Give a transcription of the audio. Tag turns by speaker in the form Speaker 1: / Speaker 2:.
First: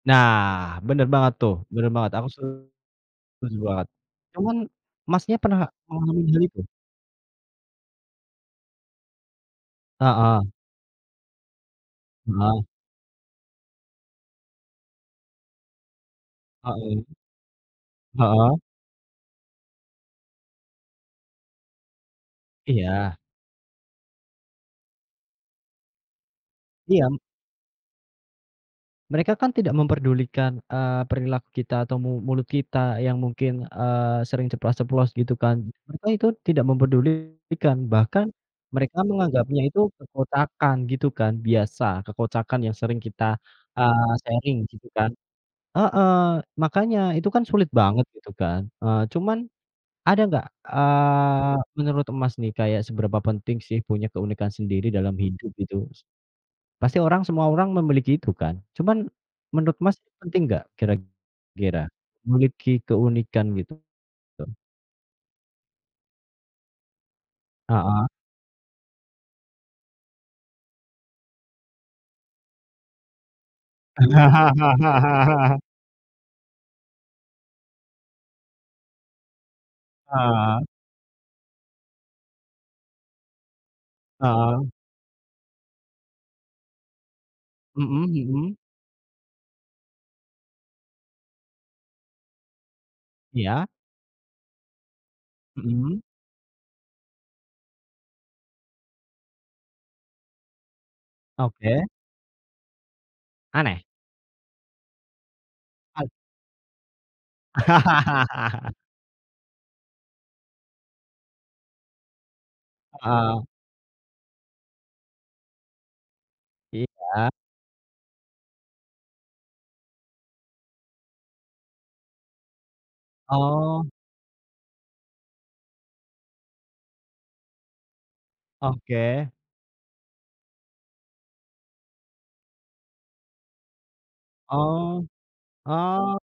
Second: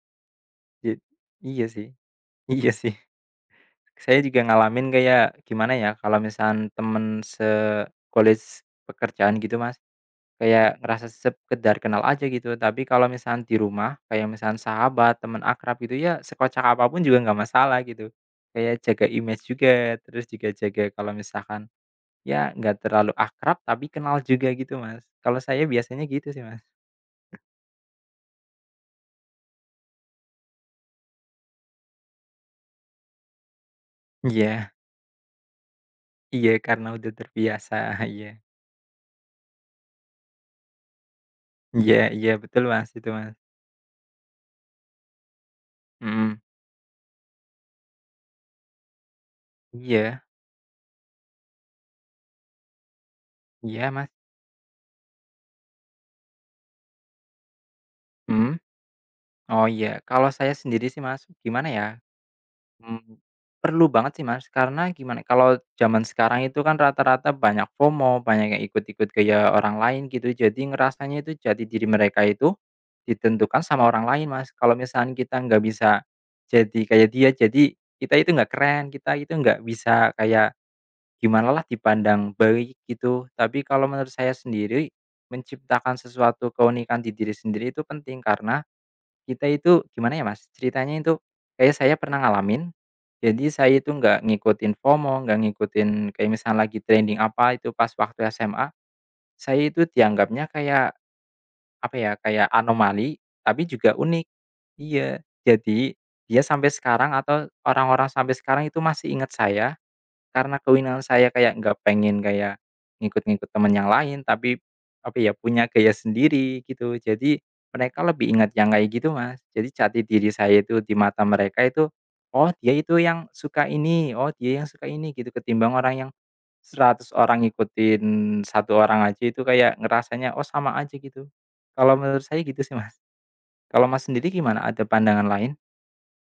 Speaker 1: Nah
Speaker 2: Ja
Speaker 1: benar banget tuh,
Speaker 2: iya sih.
Speaker 1: benar banget aku
Speaker 2: Iya
Speaker 1: setuju
Speaker 2: sih.
Speaker 1: banget.
Speaker 2: Saya juga
Speaker 1: Cuman
Speaker 2: ngalamin
Speaker 1: Masnya
Speaker 2: kayak
Speaker 1: pernah
Speaker 2: gimana ya kalau
Speaker 1: mengalami hal
Speaker 2: misal
Speaker 1: itu?
Speaker 2: teman se colleague pekerjaan gitu Mas,
Speaker 1: Heeh.
Speaker 2: kayak ngerasa sekedar kenal aja gitu.
Speaker 1: Heeh.
Speaker 2: Tapi kalau misal di rumah, kayak misal sahabat, teman akrab gitu ya sekocak
Speaker 1: Heeh.
Speaker 2: apapun juga nggak masalah gitu.
Speaker 1: Heeh.
Speaker 2: Kayak jaga image juga, terus juga jaga kalau misalkan, ya nggak terlalu
Speaker 1: Iya.
Speaker 2: akrab, tapi kenal juga gitu Mas. Kalau saya biasanya gitu sih Mas.
Speaker 1: Iya. Mereka kan tidak memperdulikan, eee, perilaku kita atau mu mulut kita yang mungkin, eee, sering
Speaker 2: Iya.
Speaker 1: ceplas-ceplos gitu kan. Mereka itu
Speaker 2: Iya
Speaker 1: tidak
Speaker 2: karena udah terbiasa.
Speaker 1: memperdulikan, bahkan
Speaker 2: Iya.
Speaker 1: mereka menganggapnya itu kekocakan gitu kan.
Speaker 2: Iya
Speaker 1: Biasa,
Speaker 2: iya
Speaker 1: kekocakan
Speaker 2: betul
Speaker 1: yang
Speaker 2: Mas,
Speaker 1: sering
Speaker 2: itu
Speaker 1: kita,
Speaker 2: Mas.
Speaker 1: eee, sharing gitu kan. Heeh,
Speaker 2: Mhm.
Speaker 1: makanya itu kan sulit banget gitu kan. Eee, cuman ada
Speaker 2: Iya.
Speaker 1: gak, eee, menurut Mas nih kayak seberapa penting sih
Speaker 2: Iya
Speaker 1: punya
Speaker 2: Mas.
Speaker 1: keunikan sendiri dalam hidup gitu, Mas? Pasti orang semua orang memiliki itu kan.
Speaker 2: Mhm?
Speaker 1: Cuman
Speaker 2: Oh
Speaker 1: menurut Mas
Speaker 2: iya, kalau
Speaker 1: penting
Speaker 2: saya
Speaker 1: gak
Speaker 2: sendiri sih Mas gimana ya,
Speaker 1: kira-kira memiliki
Speaker 2: hmm,
Speaker 1: keunikan gitu?
Speaker 2: perlu banget sih Mas karena gimana kalau zaman sekarang itu kan rata-rata banyak
Speaker 1: Heeh.
Speaker 2: FOMO banyak yang ikut-ikut gaya orang lain gitu, jadi ngerasanya itu jati diri mereka itu ditentukan sama orang lain Mas. Kalau misalkan kita nggak bisa jadi kayak dia, jadi kita itu nggak keren, kita itu nggak bisa kayak
Speaker 1: Heeh.
Speaker 2: gimana lah, dipandang baik gitu. Tapi kalau menurut saya
Speaker 1: Heeh.
Speaker 2: sendiri, menciptakan sesuatu keunikan di diri sendiri itu
Speaker 1: Mhm
Speaker 2: penting
Speaker 1: mhm.
Speaker 2: karena, kita itu gimana ya Mas, ceritanya itu kayak saya pernah ngalamin. Jadi,
Speaker 1: Iya.
Speaker 2: saya itu nggak ngikutin FOMO, nggak ngikutin
Speaker 1: Mhm.
Speaker 2: kayak misal lagi trending apa itu pas waktu SMA. Saya itu dianggapnya kayak,
Speaker 1: Oke.
Speaker 2: apa ya, kayak anomali, tapi
Speaker 1: Aneh?
Speaker 2: juga unik. Iya. Jadi,
Speaker 1: A
Speaker 2: dia sampai sekarang atau orang-orang sampai sekarang itu masih ingat saya, karena keunikan saya kayak nggak pengen kayak
Speaker 1: Heeh.
Speaker 2: ngikut-ngikut teman yang lain, tapi tapi ya punya gaya sendiri, gitu.
Speaker 1: Iya.
Speaker 2: Jadi, mereka lebih ingat yang kayak gitu Mas. Jadi, jati diri saya itu di mata mereka itu, oh dia itu yang suka
Speaker 1: Oh.
Speaker 2: ini, oh dia yang suka ini gitu. Ketimbang orang yang 100 orang ngikutin 1 orang aja
Speaker 1: Oke.
Speaker 2: itu kayak ngerasanya, oh sama aja gitu. Kalau menurut saya gitu sih Mas. Kalau Mas sendiri gimana ada
Speaker 1: Oh,
Speaker 2: pandangan lain?
Speaker 1: oh.